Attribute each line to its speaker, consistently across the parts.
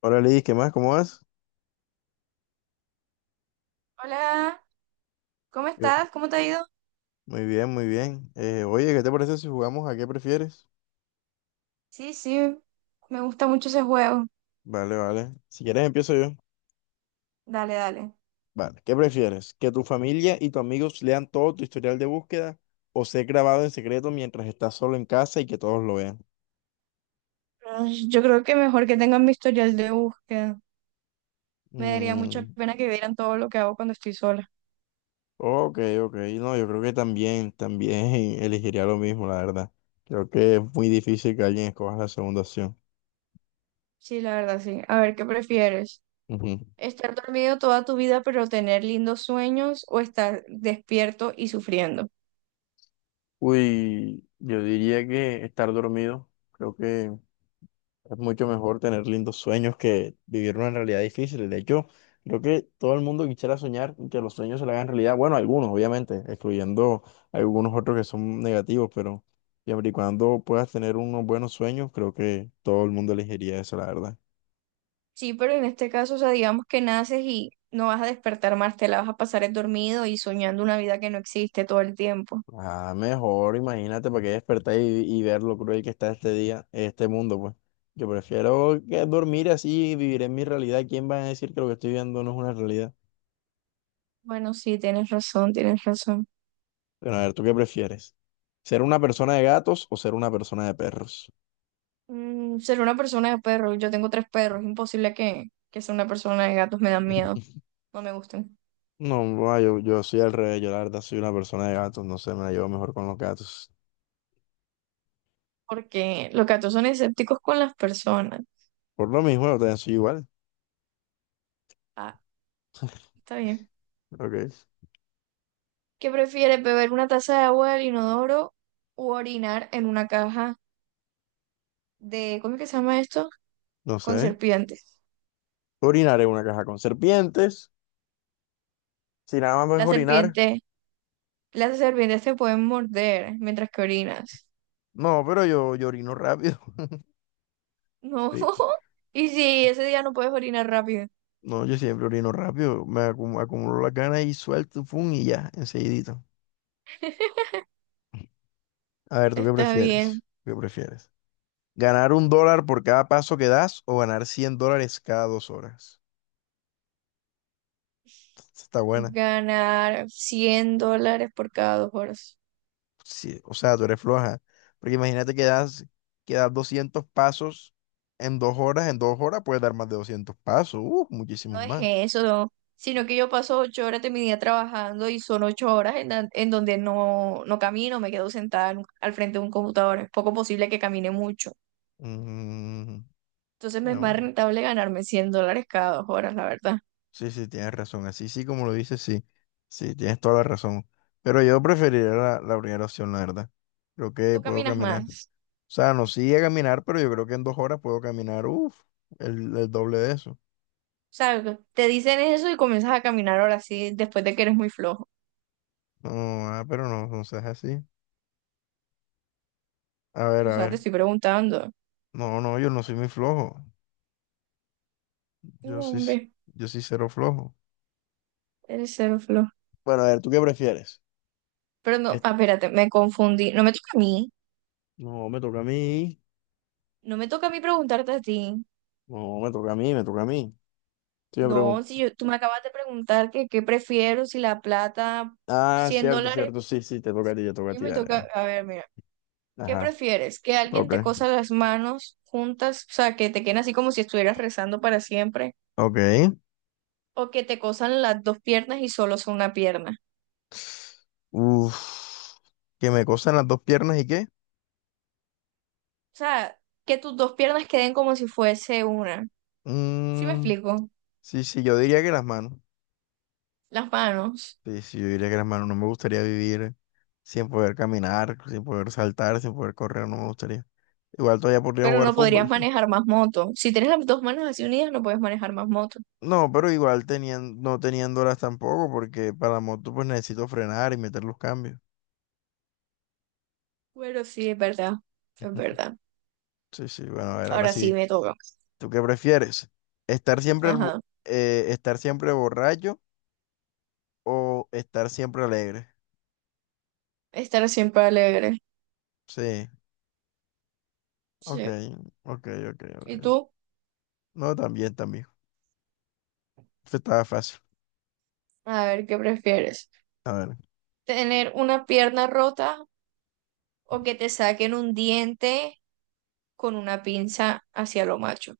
Speaker 1: Hola Lidis, ¿qué más? ¿Cómo vas?
Speaker 2: Hola, ¿cómo
Speaker 1: Yo-
Speaker 2: estás? ¿Cómo te ha ido?
Speaker 1: Muy bien, muy bien. Oye, ¿qué te parece si jugamos a qué prefieres?
Speaker 2: Sí, sí, me gusta mucho ese juego.
Speaker 1: Vale, vale. Si quieres empiezo yo.
Speaker 2: Dale, dale.
Speaker 1: Vale, ¿qué prefieres? ¿Que tu familia y tus amigos lean todo tu historial de búsqueda o ser grabado en secreto mientras estás solo en casa y que todos lo vean?
Speaker 2: Pero yo creo que mejor que tengan mi historial de búsqueda. Me daría mucha
Speaker 1: Mm,
Speaker 2: pena que vieran todo lo que hago cuando estoy sola.
Speaker 1: ok, ok. No, yo creo que también elegiría lo mismo, la verdad. Creo que es muy difícil que alguien escoja la segunda opción.
Speaker 2: Sí, la verdad, sí. A ver, ¿qué prefieres?
Speaker 1: Ujú.
Speaker 2: ¿Estar dormido toda tu vida pero tener lindos sueños o estar despierto y sufriendo?
Speaker 1: Uy, yo diría que estar dormido. Creo que es mucho mejor tener lindos sueños que vivir una realidad difícil. De hecho, creo que todo el mundo quisiera soñar y que los sueños se le hagan realidad. Bueno, algunos, obviamente, excluyendo algunos otros que son negativos, pero siempre y cuando puedas tener unos buenos sueños, creo que todo el mundo elegiría eso, la verdad.
Speaker 2: Sí, pero en este caso, o sea, digamos que naces y no vas a despertar más, te la vas a pasar dormido y soñando una vida que no existe todo el tiempo.
Speaker 1: Ah, mejor, imagínate para que despertar y ver lo cruel que está este día, este mundo, pues. Yo prefiero que dormir así y vivir en mi realidad. ¿Quién va a decir que lo que estoy viendo no es una realidad?
Speaker 2: Bueno, sí, tienes razón, tienes razón.
Speaker 1: Bueno, a ver, ¿tú qué prefieres? ¿Ser una persona de gatos o ser una persona de perros?
Speaker 2: Mm, ser una persona de perros. Yo tengo tres perros. Es imposible que sea una persona de gatos. Me dan miedo. No me gustan.
Speaker 1: No, no, yo soy al revés, yo la verdad soy una persona de gatos, no sé, me la llevo mejor con los gatos.
Speaker 2: Porque los gatos son escépticos con las personas.
Speaker 1: Por lo mismo, yo también soy igual,
Speaker 2: Ah, está bien.
Speaker 1: ok,
Speaker 2: ¿Qué prefieres, beber una taza de agua del inodoro o orinar en una caja de, ¿cómo es que se llama esto?
Speaker 1: no
Speaker 2: Con
Speaker 1: sé.
Speaker 2: serpientes.
Speaker 1: Orinar en una caja con serpientes, si nada más es
Speaker 2: Las
Speaker 1: orinar.
Speaker 2: serpientes, las serpientes te pueden morder mientras que orinas.
Speaker 1: No, pero yo orino rápido.
Speaker 2: No.
Speaker 1: Sí.
Speaker 2: Y si ese día no puedes orinar rápido,
Speaker 1: No, yo siempre orino rápido, me acumulo las ganas y suelto, pum, y ya, enseguidito. A ver, ¿tú qué
Speaker 2: está bien.
Speaker 1: prefieres? ¿Qué prefieres? ¿Ganar $1 por cada paso que das o ganar $100 cada 2 horas? Esta Está buena.
Speaker 2: Ganar $100 por cada 2 horas.
Speaker 1: Sí, o sea, tú eres floja. Porque imagínate que das 200 pasos en 2 horas. En dos horas puedes dar más de 200 pasos. Muchísimos
Speaker 2: No es
Speaker 1: más.
Speaker 2: eso, no, sino que yo paso 8 horas de mi día trabajando y son 8 horas en donde no camino, me quedo sentada al frente de un computador. Es poco posible que camine mucho.
Speaker 1: Mm,
Speaker 2: Entonces me es más
Speaker 1: bueno,
Speaker 2: rentable ganarme $100 cada 2 horas, la verdad.
Speaker 1: sí, sí, tienes razón. Así sí, como lo dices, sí. Sí, tienes toda la razón. Pero yo preferiría la primera opción, la verdad. Creo que
Speaker 2: Tú
Speaker 1: puedo
Speaker 2: caminas
Speaker 1: caminar. O
Speaker 2: más.
Speaker 1: sea, no sigue a caminar, pero yo creo que en 2 horas puedo caminar, uff, el doble de eso.
Speaker 2: O sea, te dicen eso y comienzas a caminar ahora sí, después de que eres muy flojo.
Speaker 1: No, pero no, no seas así. A ver,
Speaker 2: O
Speaker 1: a
Speaker 2: sea, te
Speaker 1: ver.
Speaker 2: estoy preguntando.
Speaker 1: No, no, yo no soy muy flojo.
Speaker 2: No,
Speaker 1: Yo sí,
Speaker 2: hombre,
Speaker 1: yo sí cero flojo.
Speaker 2: eres cero flojo.
Speaker 1: Bueno, a ver, ¿tú qué prefieres?
Speaker 2: Pero no,
Speaker 1: Es-
Speaker 2: ah, espérate, me confundí. No me toca a mí.
Speaker 1: No, me toca a mí.
Speaker 2: No me toca a mí preguntarte a ti.
Speaker 1: No, me toca a mí, me toca a mí. Sí, me
Speaker 2: No,
Speaker 1: pregunto.
Speaker 2: si yo, tú me acabas de preguntar que qué prefiero, si la plata,
Speaker 1: Ah,
Speaker 2: 100
Speaker 1: cierto,
Speaker 2: dólares,
Speaker 1: cierto. Sí, sí, te toca a ti, te toca a
Speaker 2: ¿qué
Speaker 1: ti.
Speaker 2: me
Speaker 1: Dale,
Speaker 2: toca?
Speaker 1: dale.
Speaker 2: A ver, mira, ¿qué
Speaker 1: Ajá.
Speaker 2: prefieres? ¿Que alguien
Speaker 1: Ok.
Speaker 2: te cosa las manos juntas, o sea, que te queden así como si estuvieras rezando para siempre?
Speaker 1: Ok.
Speaker 2: ¿O que te cosan las dos piernas y solo son una pierna?
Speaker 1: Uf. Que me cosan las dos piernas y qué.
Speaker 2: O sea, que tus dos piernas queden como si fuese una. ¿Sí me
Speaker 1: Mm,
Speaker 2: explico?
Speaker 1: sí, sí, yo diría que las manos.
Speaker 2: Las manos.
Speaker 1: Sí, sí, yo diría que las manos no me gustaría vivir sin poder caminar, sin poder saltar, sin poder correr, no me gustaría. Igual todavía podría
Speaker 2: Pero
Speaker 1: jugar
Speaker 2: no podrías
Speaker 1: fútbol.
Speaker 2: manejar más moto. Si tienes las dos manos así unidas, no puedes manejar más moto.
Speaker 1: No, pero igual teniendo, no teniéndolas tampoco, porque para la moto pues necesito frenar y meter los cambios.
Speaker 2: Bueno, sí, es verdad, es verdad.
Speaker 1: Sí, sí, bueno, a ver, ahora
Speaker 2: Ahora sí
Speaker 1: sí.
Speaker 2: me toca.
Speaker 1: ¿Tú qué prefieres? ¿Estar siempre,
Speaker 2: Ajá.
Speaker 1: estar siempre borracho o estar siempre alegre?
Speaker 2: Estar siempre alegre.
Speaker 1: Sí, ok,
Speaker 2: Sí.
Speaker 1: ok, ok, ok.
Speaker 2: ¿Y tú?
Speaker 1: No, también, también. Esto estaba fácil.
Speaker 2: A ver, ¿qué prefieres?
Speaker 1: A ver.
Speaker 2: ¿Tener una pierna rota o que te saquen un diente con una pinza hacia lo macho?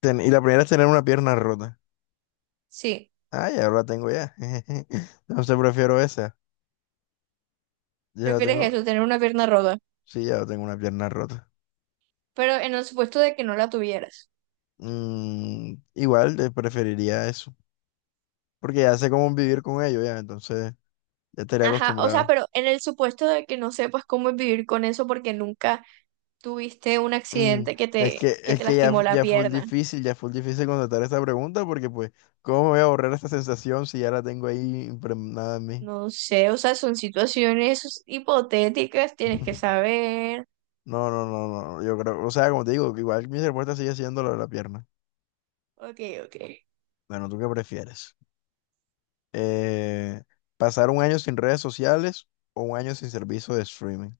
Speaker 1: Y la primera es tener una pierna rota.
Speaker 2: Sí,
Speaker 1: Ah, ya la tengo ya. No sé, prefiero esa. Ya la
Speaker 2: prefieres
Speaker 1: tengo.
Speaker 2: eso, tener una pierna rota,
Speaker 1: Sí, ya la tengo una pierna rota.
Speaker 2: pero en el supuesto de que no la tuvieras.
Speaker 1: Igual preferiría eso. Porque ya sé cómo vivir con ello ya. Entonces ya estaría
Speaker 2: Ajá, o sea,
Speaker 1: acostumbrado.
Speaker 2: pero en el supuesto de que no sepas cómo es vivir con eso porque nunca tuviste un
Speaker 1: Mm,
Speaker 2: accidente que
Speaker 1: es
Speaker 2: te,
Speaker 1: que,
Speaker 2: que
Speaker 1: es
Speaker 2: te
Speaker 1: que ya,
Speaker 2: lastimó la pierna.
Speaker 1: ya fue difícil contestar esta pregunta porque pues, ¿cómo me voy a borrar esta sensación si ya la tengo ahí impregnada en mí?
Speaker 2: No sé, o sea, son situaciones hipotéticas, tienes que saber.
Speaker 1: No, no, no, no. Yo creo, o sea, como te digo, igual mi respuesta sigue siendo la de la pierna.
Speaker 2: Ok, ok.
Speaker 1: Bueno, ¿tú qué prefieres? eh, Pasar un año sin redes sociales o un año sin servicio de streaming.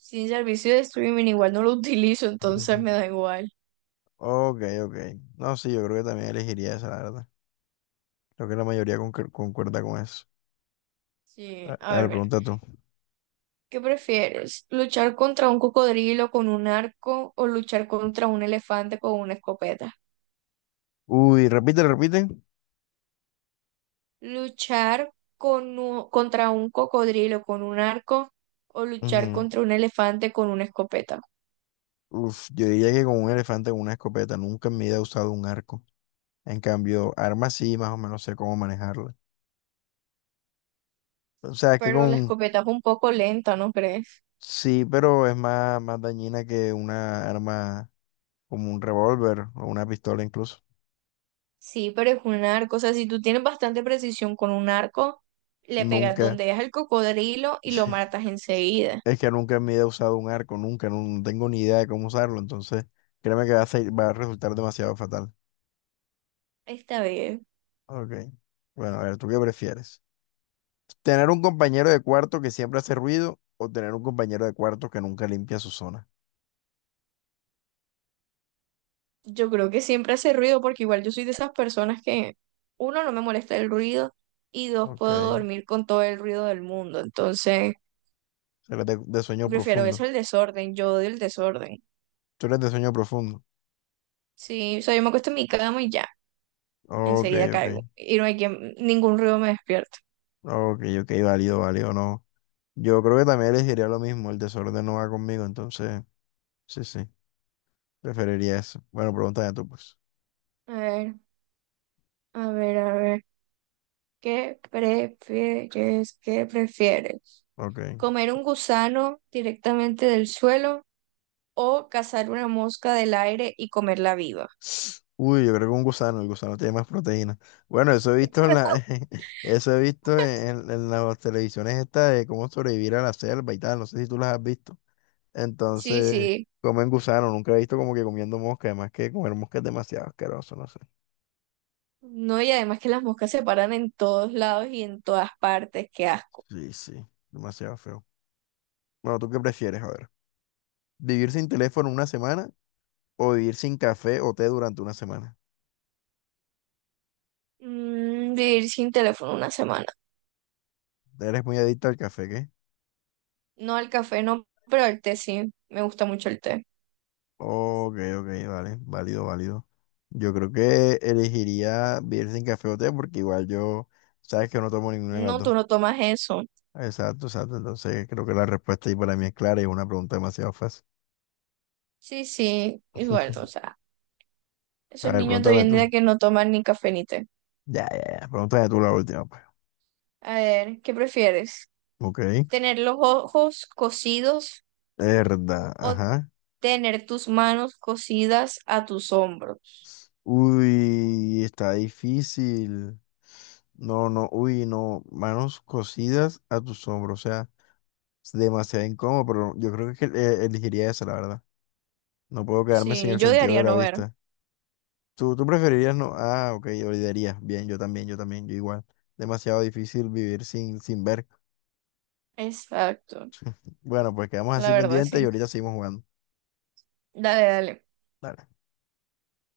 Speaker 2: Sin servicio de streaming igual no lo utilizo, entonces
Speaker 1: Ujú.
Speaker 2: me da igual.
Speaker 1: Ok, ok. No, sí, yo creo que también elegiría esa, la verdad. Creo que la mayoría concuerda con eso.
Speaker 2: Sí, a
Speaker 1: A
Speaker 2: ver,
Speaker 1: ver,
Speaker 2: mira.
Speaker 1: pregunta tú.
Speaker 2: ¿Qué prefieres? ¿Luchar contra un cocodrilo con un arco o luchar contra un elefante con una escopeta?
Speaker 1: Uy, repite, repite.
Speaker 2: ¿Luchar contra un cocodrilo con un arco o luchar
Speaker 1: Ujú.
Speaker 2: contra un elefante con una escopeta?
Speaker 1: Uf, yo diría que con un elefante con una escopeta. Nunca en mi vida he usado un arco. En cambio, armas sí, más o menos sé cómo manejarla. O sea, es que
Speaker 2: Pero la
Speaker 1: con...
Speaker 2: escopeta es un poco lenta, ¿no crees?
Speaker 1: Sí, pero es más, más dañina que una arma como un revólver o una pistola incluso.
Speaker 2: Sí, pero es un arco. O sea, si tú tienes bastante precisión con un arco, le pegas
Speaker 1: Nunca.
Speaker 2: donde es el cocodrilo y lo
Speaker 1: Sí.
Speaker 2: matas enseguida.
Speaker 1: Es que nunca en mi vida he usado un arco, nunca, no, no tengo ni idea de cómo usarlo, entonces créeme que va a resultar demasiado fatal.
Speaker 2: Esta vez,
Speaker 1: Ok. Bueno, a ver, ¿tú qué prefieres? ¿Tener un compañero de cuarto que siempre hace ruido o tener un compañero de cuarto que nunca limpia su zona?
Speaker 2: yo creo que siempre hace ruido porque igual yo soy de esas personas que, uno, no me molesta el ruido y dos,
Speaker 1: Ok.
Speaker 2: puedo
Speaker 1: Eres
Speaker 2: dormir con todo el ruido del mundo. Entonces,
Speaker 1: de sueño
Speaker 2: prefiero eso
Speaker 1: profundo.
Speaker 2: al desorden. Yo odio el desorden.
Speaker 1: Tú eres de sueño profundo.
Speaker 2: Sí, o sea, yo me acuesto en mi cama y ya,
Speaker 1: Ok,
Speaker 2: enseguida
Speaker 1: ok.
Speaker 2: caigo. Y no hay quien, ningún ruido me despierta.
Speaker 1: Ok, ok, válido, válido, no. Yo creo que también elegiría lo mismo, el desorden no va conmigo, entonces, sí, sí, preferiría eso. Bueno, pregúntame tú, pues.
Speaker 2: A ver, a ver, a ver. ¿Qué prefieres? ¿Qué prefieres?
Speaker 1: Ok.
Speaker 2: ¿Comer un gusano directamente del suelo o cazar una mosca del aire y comerla viva?
Speaker 1: Uy, yo creo que un gusano, el gusano tiene más proteína. Bueno, eso he visto en la, eso he visto en las televisiones estas de cómo sobrevivir a la selva y tal, no sé si tú las has visto.
Speaker 2: Sí,
Speaker 1: Entonces,
Speaker 2: sí.
Speaker 1: comen gusano, nunca he visto como que comiendo mosca, además que comer mosca es demasiado asqueroso, no sé.
Speaker 2: No, y además que las moscas se paran en todos lados y en todas partes. Qué asco.
Speaker 1: Sí, sí, demasiado feo. Bueno, ¿tú qué prefieres? A ver, ¿vivir sin teléfono una semana o vivir sin café o té durante una semana?
Speaker 2: Mm, vivir sin teléfono una semana.
Speaker 1: Eres muy adicto al café, ¿qué?
Speaker 2: No, al café no, pero al té sí. Me gusta mucho el té.
Speaker 1: Ok, ok, vale, válido, válido. Yo creo que elegiría vivir sin café o té porque igual yo, sabes que no tomo ninguna de las
Speaker 2: No,
Speaker 1: dos.
Speaker 2: tú no tomas eso.
Speaker 1: Exacto, exacto. Entonces creo que la respuesta ahí para mí es clara y es una pregunta demasiado fácil.
Speaker 2: Sí, sí. Igual, o sea,
Speaker 1: A
Speaker 2: esos
Speaker 1: ver,
Speaker 2: niños de hoy
Speaker 1: pregúntame
Speaker 2: en
Speaker 1: tú.
Speaker 2: día que no toman ni café ni té.
Speaker 1: Ya, ya, ya. Pregúntame tú la última, pues.
Speaker 2: A ver, ¿qué prefieres?
Speaker 1: Ok.
Speaker 2: Tener los ojos cosidos
Speaker 1: Verdad,
Speaker 2: o
Speaker 1: ajá.
Speaker 2: tener tus manos cosidas a tus hombros.
Speaker 1: Uy, está difícil. No, no, uy, no. Manos cosidas a tus hombros. O sea, es demasiado incómodo, pero yo creo que elegiría esa, la verdad. No puedo quedarme sin
Speaker 2: Sí,
Speaker 1: el
Speaker 2: yo
Speaker 1: sentido de
Speaker 2: diría
Speaker 1: la
Speaker 2: no ver.
Speaker 1: vista. ¿Tú preferirías no? Ah, ok, olvidarías. Bien, yo también, yo también, yo igual. Demasiado difícil vivir sin, sin ver.
Speaker 2: Exacto,
Speaker 1: Bueno, pues quedamos así
Speaker 2: la verdad,
Speaker 1: pendientes y
Speaker 2: sí.
Speaker 1: ahorita seguimos jugando.
Speaker 2: Dale, dale.
Speaker 1: Dale.